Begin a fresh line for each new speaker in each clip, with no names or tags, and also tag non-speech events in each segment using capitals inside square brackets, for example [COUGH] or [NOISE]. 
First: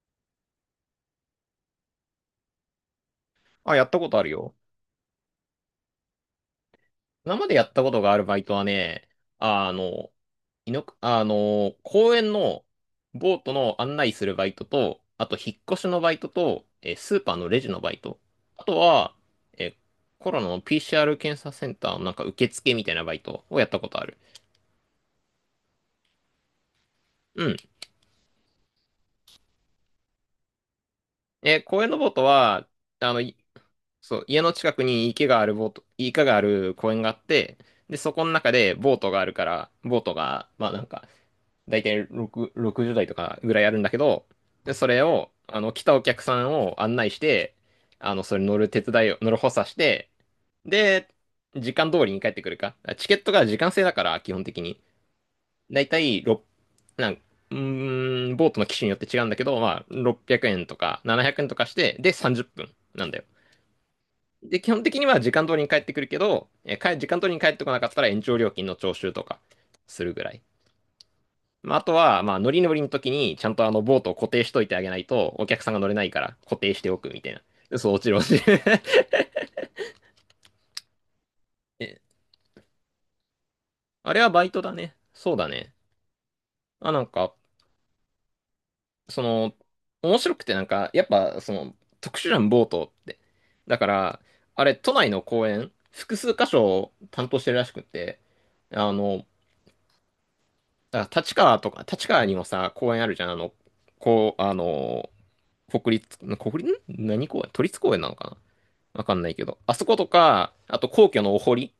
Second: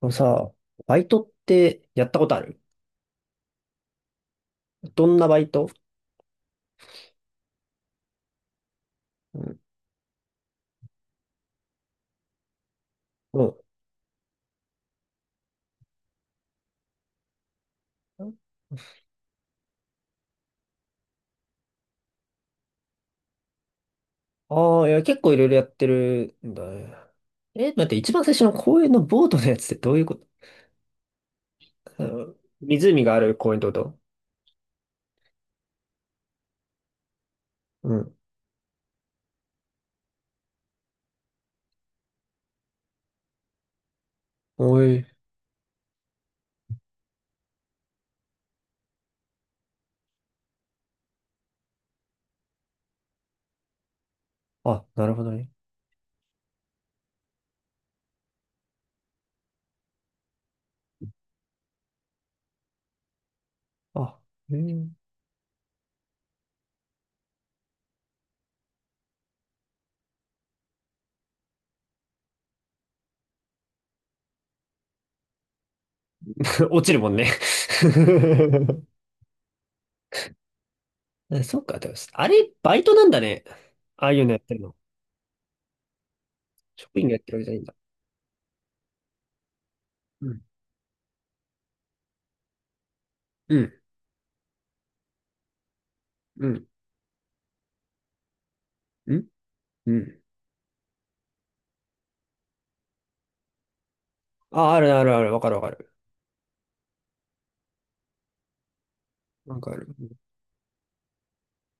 あのさ、バイトってやったことある？
あ、やったことあるよ。
どんなバイト？
今までやったことがあるバイトはね、
うん。
あの、いの、あの、公園のボ
う
ート
ん。
の案内するバイトと、あと引っ越しのバイトと、スーパーのレジのバイト。あとは、えーコロナの PCR 検査センターのなんか受付みたいなバイトをやったことある。
ああー、いや、結構いろいろやってるんだね。
うん。
え、待って、一番最初の公園のボートのやつってどういうこと？
公園の
あ
ボート
の
は、
湖
あ
があ
の、
る
い
公園ってこと？
そう、家の近くに池がある公園があって、
う
で、そ
ん。
この中でボートがあるから、ボートが、まあなんか、大体6、60代とかぐらいあるんだけど、で、
お
それ
い。
を、あの、来たお客さんを案内して、あの、それ乗る手伝いを、乗る補佐して、で、時間通りに帰ってくるか。チケットが時間制だから、基本的に。
あ、なるほどね。
だいたいろくなんうーん、ボートの機種によって違うんだけど、まあ、600円とか700円とかして、で、30分なんだよ。
あ、う
で、基本
ん。
的には時間通りに帰ってくるけど、時間通りに帰ってこなかったら延長料金の徴収とかするぐらい。まあ、あとは、まあ、乗りの時に、ちゃんとあの、ボートを固定しといてあげないと、お客さんが乗れないから、固
[LAUGHS]
定
落
して
ちる
お
も
く
ん
み
ね
たいな。嘘、
[LAUGHS]
落ちる落ちる。 [LAUGHS]
え、そっか、でも
え、
あれ、バイトなんだね。ああ
あ
い
れ
う
は
のやっ
バイ
てる
トだ
の？
ね。そうだね。あ、
職
な
員
ん
がやって
か、
るわけじゃないんだ。
その、面
う
白
ん。
くてなんか、やっぱ、その、特殊じゃん、ボートって。
うん。
だから、あれ、都内の公園、複数
う
箇所
ん。
を担当してるらしくって、あ
うん。
の、
うん。
立川とか、立川にもさ、公園あるじゃん、あの、こう、あ
あ、あるねあ
の、
るある。わかるわかる。
国立、何公園都立公園なのかな、わかんないけど。
わ
あ
か
そ
る。
ことか、あと皇居のお堀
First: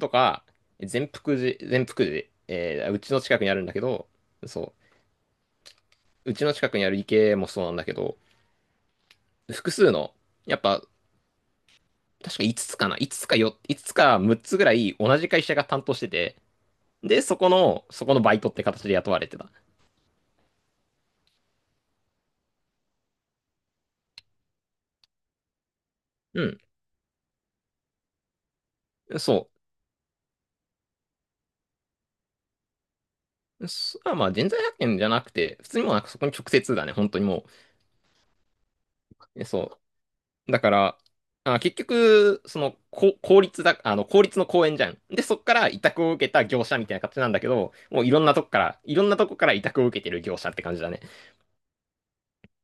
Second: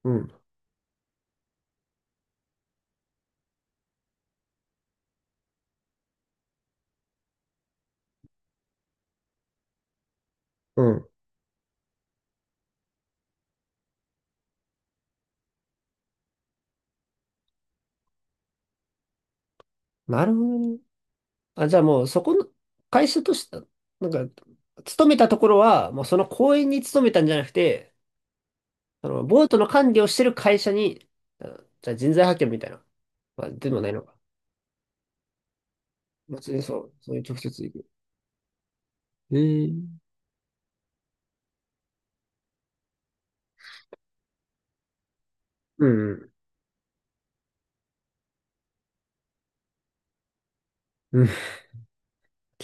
と
うん。
か、善福寺、うちの近くにあるんだけど、そう、うちの近くにある池もそうなんだけど、複数の、やっ
う
ぱ、
ん。
確か5つつかな ?5 つつかよ、5つつか6つぐらい同じ会社が担当してて、で、そこのバイトって形で雇われてた。
なるほどね。あ、じゃあもうそこの会社として、なんか、勤めたところは、もうその
う
公
ん、
園に勤めたんじゃなくて、そのボー
そ
トの管理をしてる会社に、あのじゃあ人材派遣みたいな。まあ、
う。
でもないのか。
まあ、人材派遣じゃなくて、普通にもうなんかそこに直
別に
接
そ
だね、
う、
本
そうい
当
う
に
直
も
接行く。え
う。そ
え。
う、だから、あ、結局、その、こ公立だ、あの、公立の公園じゃん。で、そっから委
う
託
ん
を
う
受
ん。
けた業者みたいな形なんだけど、もういろんなとこから委託を受けてる業者って感じだね。
うん。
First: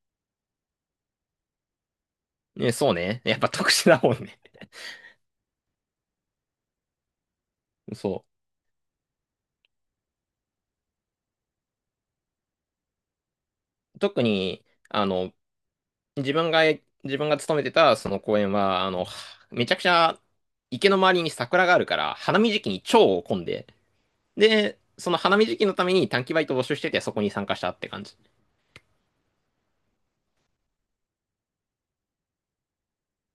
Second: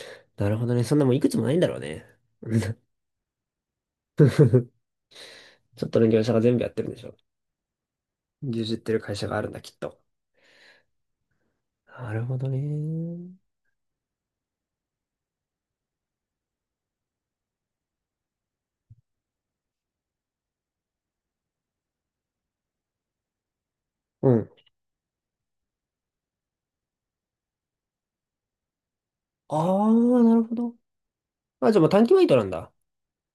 [LAUGHS] なるほどね。そんなもういくつもないんだろうね。う
ね、
ん。
そうね。やっぱ特殊だもんね。
[LAUGHS] ちょっとの業者が全部やってるんでしょ。
[LAUGHS] そ
牛耳ってる会社があるんだ、きっと。なるほどね。
う。特に、あの、自分が、自分が勤めてたその公園は、あの、めちゃくちゃ池の周りに桜があるから、花見時期に蝶を混んで、
うん。
で、その花見時期のために短期バイトを募集してて、そこに参加したって感じ。
ああ、なるほど。あ、じゃあもう短期バイトなんだ。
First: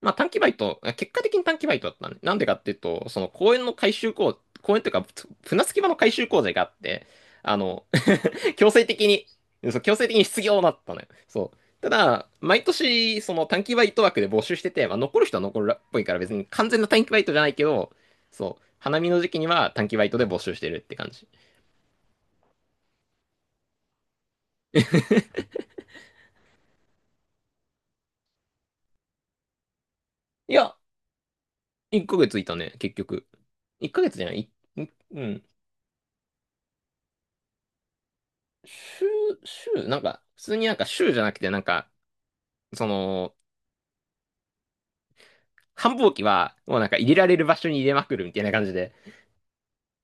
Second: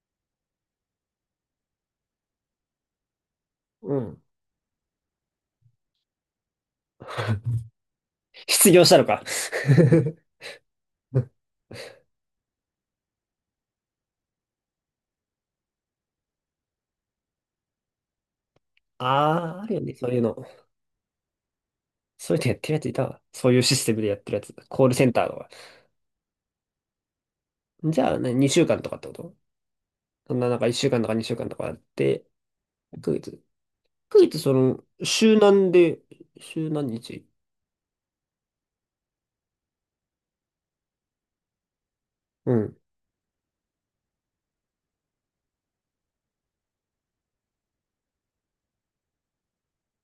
まあ短期バイト、結果的に短期バイトだったね。なんでかっていうと、その公園の改
う
修
ん。
工、公園というか、船着き場の改修工事があって、あの、[LAUGHS]
失
強
業
制
したの
的
か。
に、そう、強制的
[LAUGHS]
に失業になったのよ。そう。ただ、毎年、その短期バイト枠で募集してて、まあ残る人は残るっぽいから別に完全な短期バイトじゃないけど、そう、花見の時期に
ああ、あ
は
るよ
短
ね、
期バ
そ
イ
う
ト
いう
で
の。
募集してるって感じ。
そういうのやってるやついたわ。そういうシステムでやってるやつ。コールセンターと
[LAUGHS]
か。じゃあ、ね、2週間とかってこと？そんな、
い
なんか
や、
1週間とか2週間とかあっ
1
て、
ヶ月いたね、結
1ヶ月。
局。1ヶ月じ
1
ゃな
月、
い、
その、
う
週
ん。
何で、週何日？
週、なんか、普通になんか週じゃなくて、なんか、
うん。
その、繁忙期は、もうなんか入れられる場所に入れまくるみたいな感じで、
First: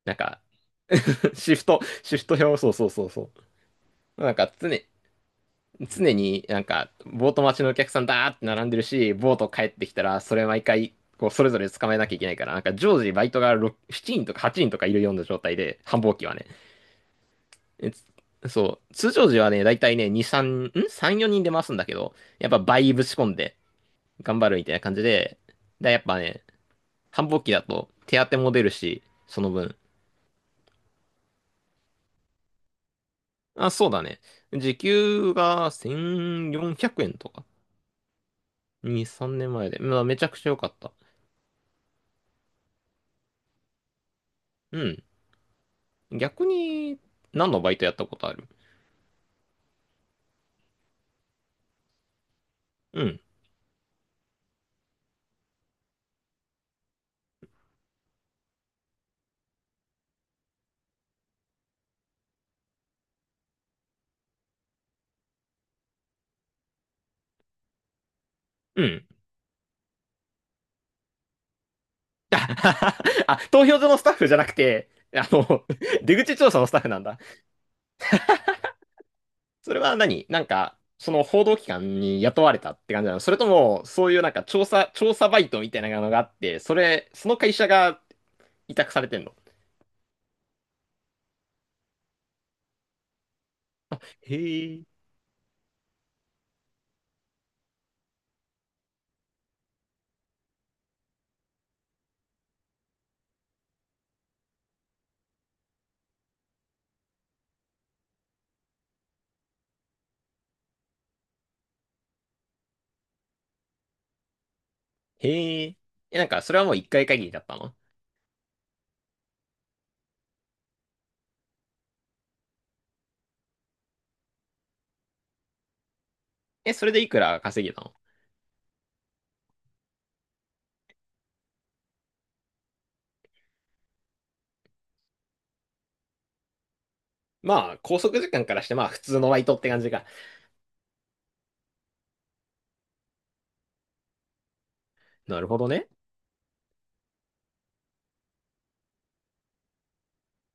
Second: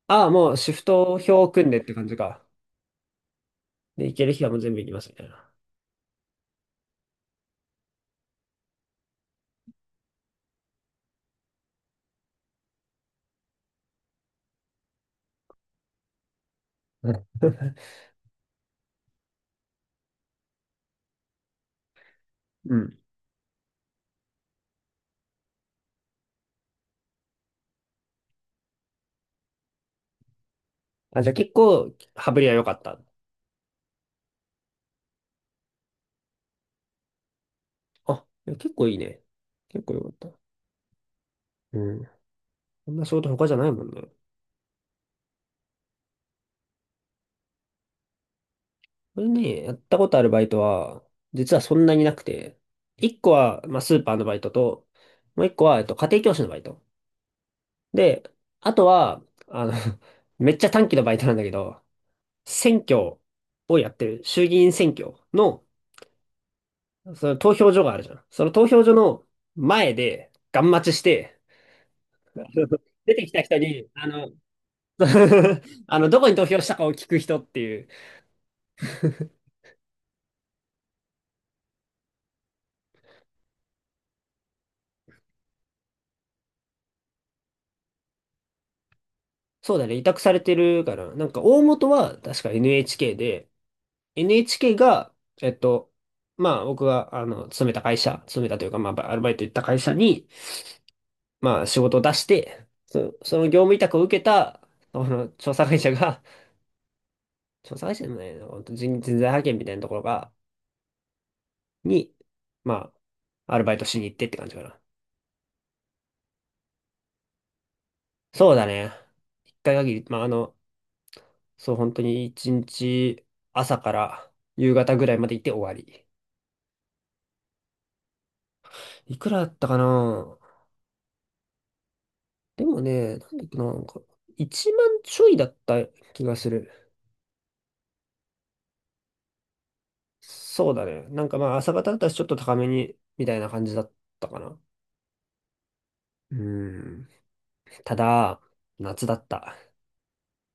なん
ああ、
か、
もうシフト表
[LAUGHS]
を組んでって感じ
シフト
か。
表、そうそうそうそ
で、行
う。
ける日はもう全部行きますみたいな。
常になんか、ボート待ちのお客さんだーって並んでるし、ボート帰ってきたら、それ毎回、こう、それぞれ捕まえなきゃいけないから、なんか常時バイトが6 7人とか8人とかいるような状態で、繁忙期はね。
うん
えつそう、通常時はね、だいたいね、2、3、ん ?3、4人で回すんだけど、やっぱ
う
倍
ん。
ぶち込んで頑張るみたいな感じで、やっぱね、繁忙期だと手当も出るし、その分。
あ、じゃあ結構、羽振りは良かった。
あ、そうだね。時給が1400円とか。
あ、いや結構いい
2、
ね。
3年前で。
結構
ま
良
あ、
かっ
めちゃ
た。
くちゃ良かった。
うん。こんな仕事他じゃないもんね。
うん。逆に、何のバイトやったことある？
それね、やったことあるバイトは、実はそんなになくて、
う
一
ん。
個は、まあ、スーパーのバイトと、もう一個は、家庭教師のバイト。で、あとは、あの [LAUGHS] めっちゃ短期のバイトなんだけど、選挙をやってる、衆議院選挙の、その投票所があるじゃん。その投
う
票所
ん。
の前で、ガン待ちして、[LAUGHS] 出て
[LAUGHS]
き
あ、
た人
投票
に、
所のスタッフじゃなくて、あ
[LAUGHS]
の、[LAUGHS] 出
どこに
口
投
調査
票し
のス
た
タッ
か
フ
を
なん
聞く
だ。
人っていう。
それはなんか、その報道機関に雇われたって感じなの、それとも、そういうなんか調査バイトみたいなのがあって、それ、その会社が委託されてんの？
そうだね、委託されてるから、なんか大元は確か NHK で、
へ
NHK
え。
が、えっと、まあ僕が、勤めた会社、勤めたというか、まあアルバイト行った会社に、まあ仕事を出して、その業務委託を受けた、その調査会社が、[LAUGHS] 調査会社でもないの、本当人、人材派遣みたいなところが、に、まあ、アルバイトしに行ってって感じかな。
へえ。え、なんか、それはもう一回限りだったの？
そうだね。一回限り、まあそう本当に一日朝から夕方ぐらいまで行って終わり。
え、それでいくら稼げたの？
いくらだったかな？でもね、なんだっけな、なんか、1万ちょいだった気がする。
まあ、拘束時間からして、まあ、普通のバイトって感じか。
そうだね。なんかまあ、朝方だったらちょっと高めに、みたいな感じだったかな。
なるほどね。
うん。ただ、夏だった。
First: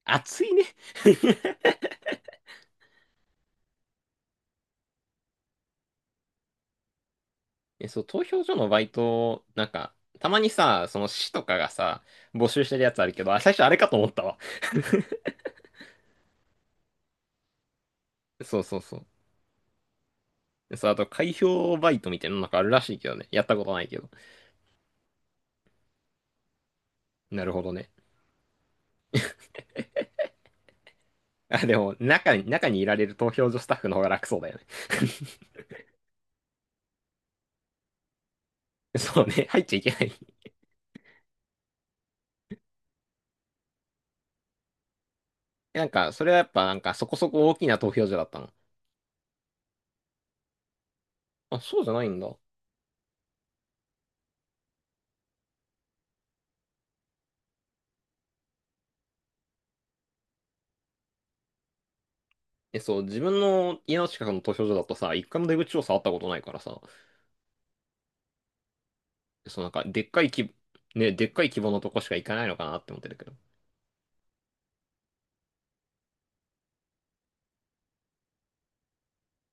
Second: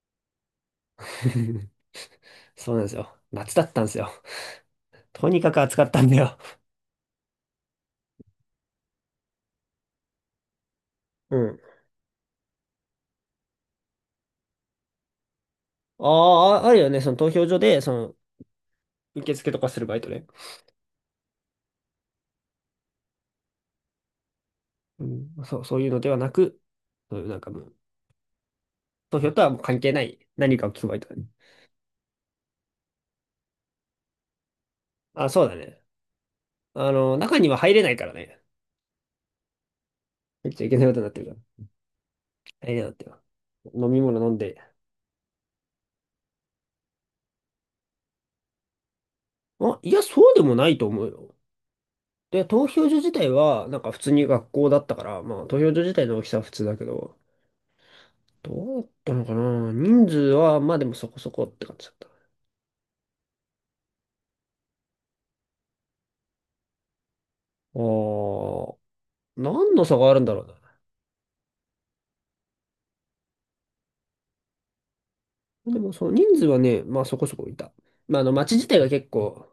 熱いね。
[LAUGHS]
[LAUGHS]
そうなんですよ。夏だったんですよ。とにかく暑かったんだよ。
え、そう、投票所のバイト、なんか、たまにさ、その市
う
とか
ん。
がさ、募集してるやつあるけど、あ、最初あれかと思ったわ。
ああ、あるよね。その投票所で、その、
そうそうそう。
受付とかするバイトね。
で、そう、あと、開票バイトみたいなのなんかあるらしいけどね。やったことないけど。
うん。そう、そういうのではなく、そういうなん
な
か
る
も
ほど
う、
ね。
投票とはもう関係ない何かを聞くバイトだね。
あ、でも、中にいられる投票所スタッフの方が楽そうだよね。
あ、そうだね。中には入れないからね。
[LAUGHS] そうね、入っちゃいけない。
入っちゃいけないことになってるから。あれだよってよ。飲み物飲んで。
なんか、それはやっぱなんかそこそこ大きな投票所だったの？
まあ、いや、そうでもないと思うよ。
あ、そうじゃないんだ。
で、投票所自体は、なんか普通に学校だったから、まあ投票所自体の大きさは普通だけど、どうだったのかな人数は、まあでもそこそこって感じだった。あ
え、そう、自分の家の近くの投票所だとさ、一回も出口を触ったことないからさ、
ー、
そうなん
何
か、
の差
で
が
っ
ある
か
ん
い
だろう
規
な。
ね、でっかい規模のとこしか行かないのかなって思ってるけど。
でもその人数はね、まあそこそこいた。まああの街自体が結構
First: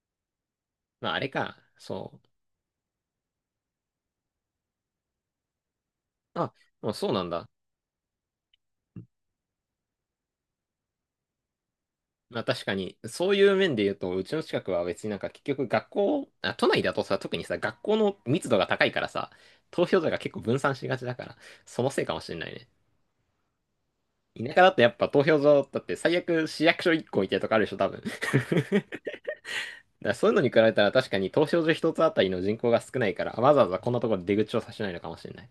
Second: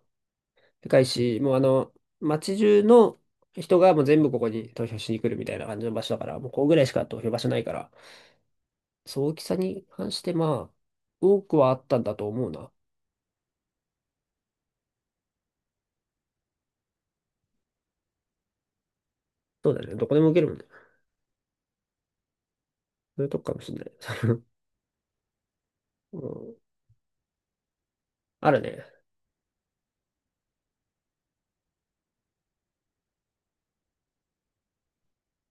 でかい
まあ、あれ
し、もう
か、そう。
街中の人がもう全部ここに投票しに来るみたいな感じの場所だから、もう
あ、
ここぐらい
ま
し
あ、
か
そう
投
な
票
ん
場所
だ。
ないから、そう、大きさに関して、まあ、多くはあったんだと
まあ、
思う
確
な。
かに、そういう面で言うと、うちの近くは別になんか結局学校、あ、都内だとさ、特にさ、学校の密度が高いからさ、
そうだ
投
ね。
票
ど
所
こ
が
でも
結
受け
構
るもん
分
ね。
散しがちだから、そのせいかもしれないね。
そういうとこかもしんない。[LAUGHS]
田舎だとやっぱ投票所だって最
う
悪
ん。
市役所1個みたいなとこあるでしょ、多分。[LAUGHS] だ
あるね。
からそういうのに比べたら確かに投票所1つあたりの人口が少ないから、わざわざこんなところで出口をさせないのかもしれない。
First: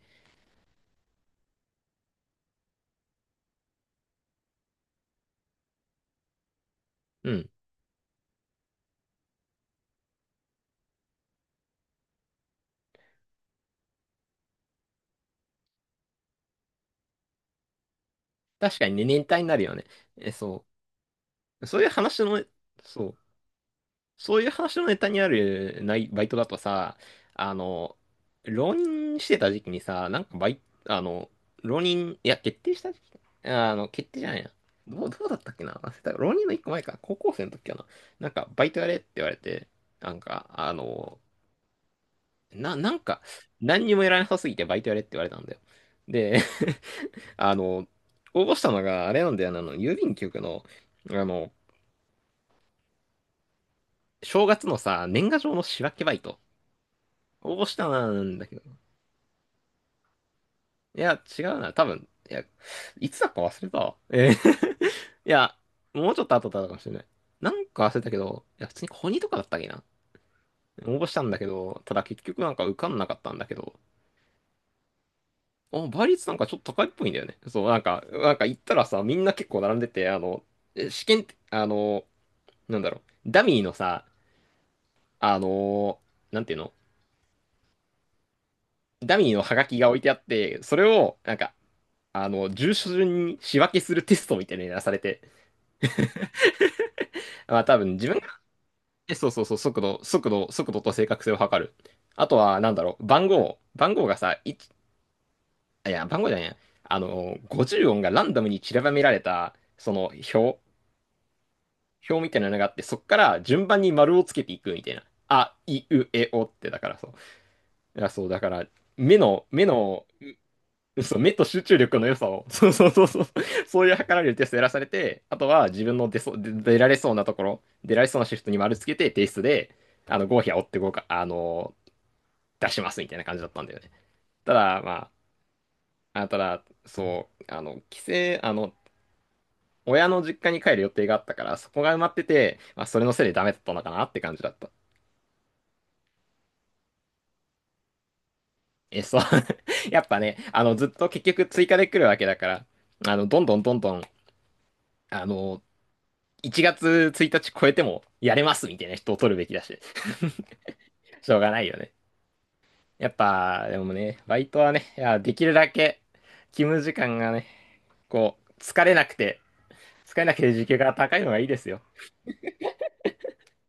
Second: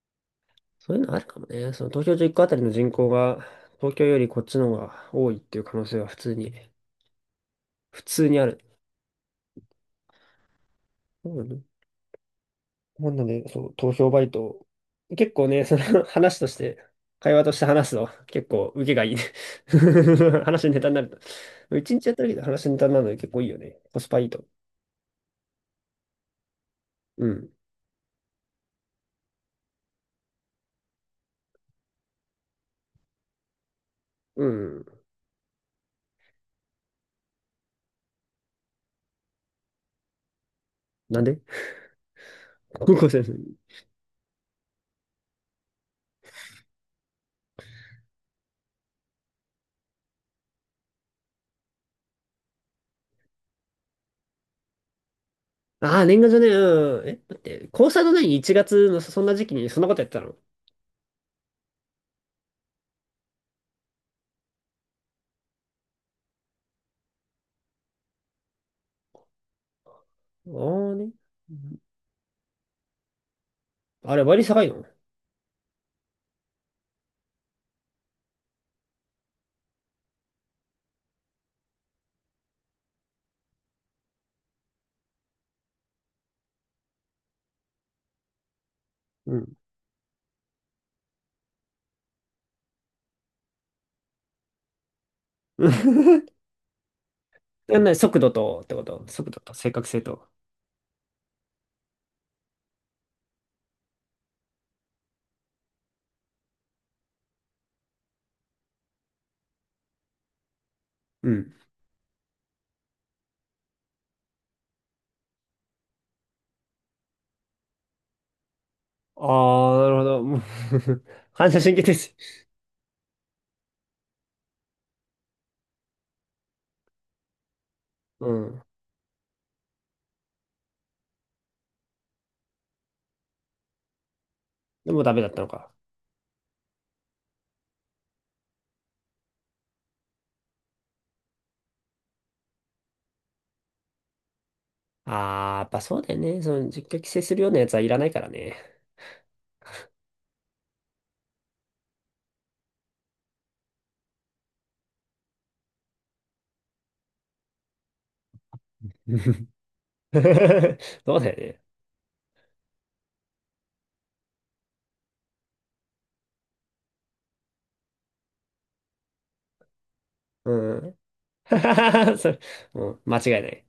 そういうのあるかもね。その東京1個あたりの人口が、東京よりこっちの方が多いっていう可能性は普通に、
うん。
普通にある。そうだね。なんだね、そう、投票バイト。結構ね、その [LAUGHS] 話として、会話として話すの、結構
確
受
か
け
に
が
ね、
いいね。
年単になるよね。え、
[LAUGHS]
そ
話のネタになる
う。
と。
そういう
一日やった
話
だけで
の、
話のネタになる
そ
の
う。
結構いいよね。コスパいい
そ
と。
ういう話のネタにあるないバイトだとさ、
うん。
あの、浪人してた時期にさ、なんかバイ、あの、浪人、いや、決定した時期、あの、決定じゃな
う
いな。
ん。
どうだったっけな、忘れた。浪人の一個前か。高校生の時かな。なんか、バイトやれって言われて、なんか、あの、
なんで？ [LAUGHS]
な
高
ん
校生
か、
です。
何にもやらなさすぎてバイトやれって言われたんだよ。で、[LAUGHS] あの、応募したのが、あれなんだよな、あの、郵便局の、あの、正月のさ、年賀状の仕分
ああ、
けバ
年
イ
賀状
ト。
ね、うん。え、だっ
応募
て、
した
高3の何？
んだ
1
けど、
月のそんな時期にそんなことやってたの？
いや、違うな。多分、いや、いつだか忘れたわ。[LAUGHS] いや、もうちょっと後だったかもしれない。なんか忘れたけど、いや、普通にコニーとかだったっけな。
ああ
応募
ね。
したんだけ
うん。
ど、ただ結局なんか受かんなかったんだけど、
あれ、割り下がいの？
あ、倍率なんかちょっと高いっぽいんだよね。そう、なんか、なんか行ったらさ、みんな結構並んでて、あの、試験って、あの、なんだろう、ダミーのさ、あの、なんていうのダミ
う
ーのハ
ん。
ガキが置いてあって、それを、なんか、あの、住所順に仕分けするテストみたいなのやらされて、
[LAUGHS]
まあ多
やんな
分
い、
自
速
分
度と、ってこと
え、そ
速
う
度
そう
と
そう、
正確性と。
速度と正確性を測る。あとは、なんだろう、番号がさ、いち、あいや、番号じゃないや。あの、50音がランダムに散らばめられた、表、
うん。
表みたいなのがあって、そっから順番に丸をつけていくみたいな。あ、い、う、え、おって、だからそう。いや、そう、だから、目
ああ、なるほ
の、
ど。もう
そう、目
[LAUGHS]
と
反射
集
神
中
経で
力の良
す。
さを、[LAUGHS] そうそうそうそう、そういう測られるテストやらされて、あとは自分の出そう、出出られそうなところ、出られそうな
う
シフトに
ん。
丸つけて、提出で、あの、合否は追ってこうか、あの出しますみたいな感じだったんだよね。ただ、
でも
ま
ダメだったのか。
あ、ただ、そう、あの、親の実家に帰る予定があったから、そこが埋まってて、まあ、それのせいでダメだったのかなって感じだった。
ああ、やっぱそうだよね。その、実況規制するようなやつはいらないからね。
え、そう。[LAUGHS] やっぱね、あの、ずっと結局追加で来るわけだから、あの、どんどんどんどん、あの、1月1日超えてもやれますみたいな人を取るべき
[LAUGHS]
だし、
そう
[LAUGHS] し
だよ
ょうが
ね。
ないよね。やっぱ、でもね、バイトはね、いや、できるだけ勤務時間がね、こう、疲れなくて、使えなき
う
ゃ時給が
ん。
高いのがいいですよ。
[LAUGHS] それ、うん、間違いない。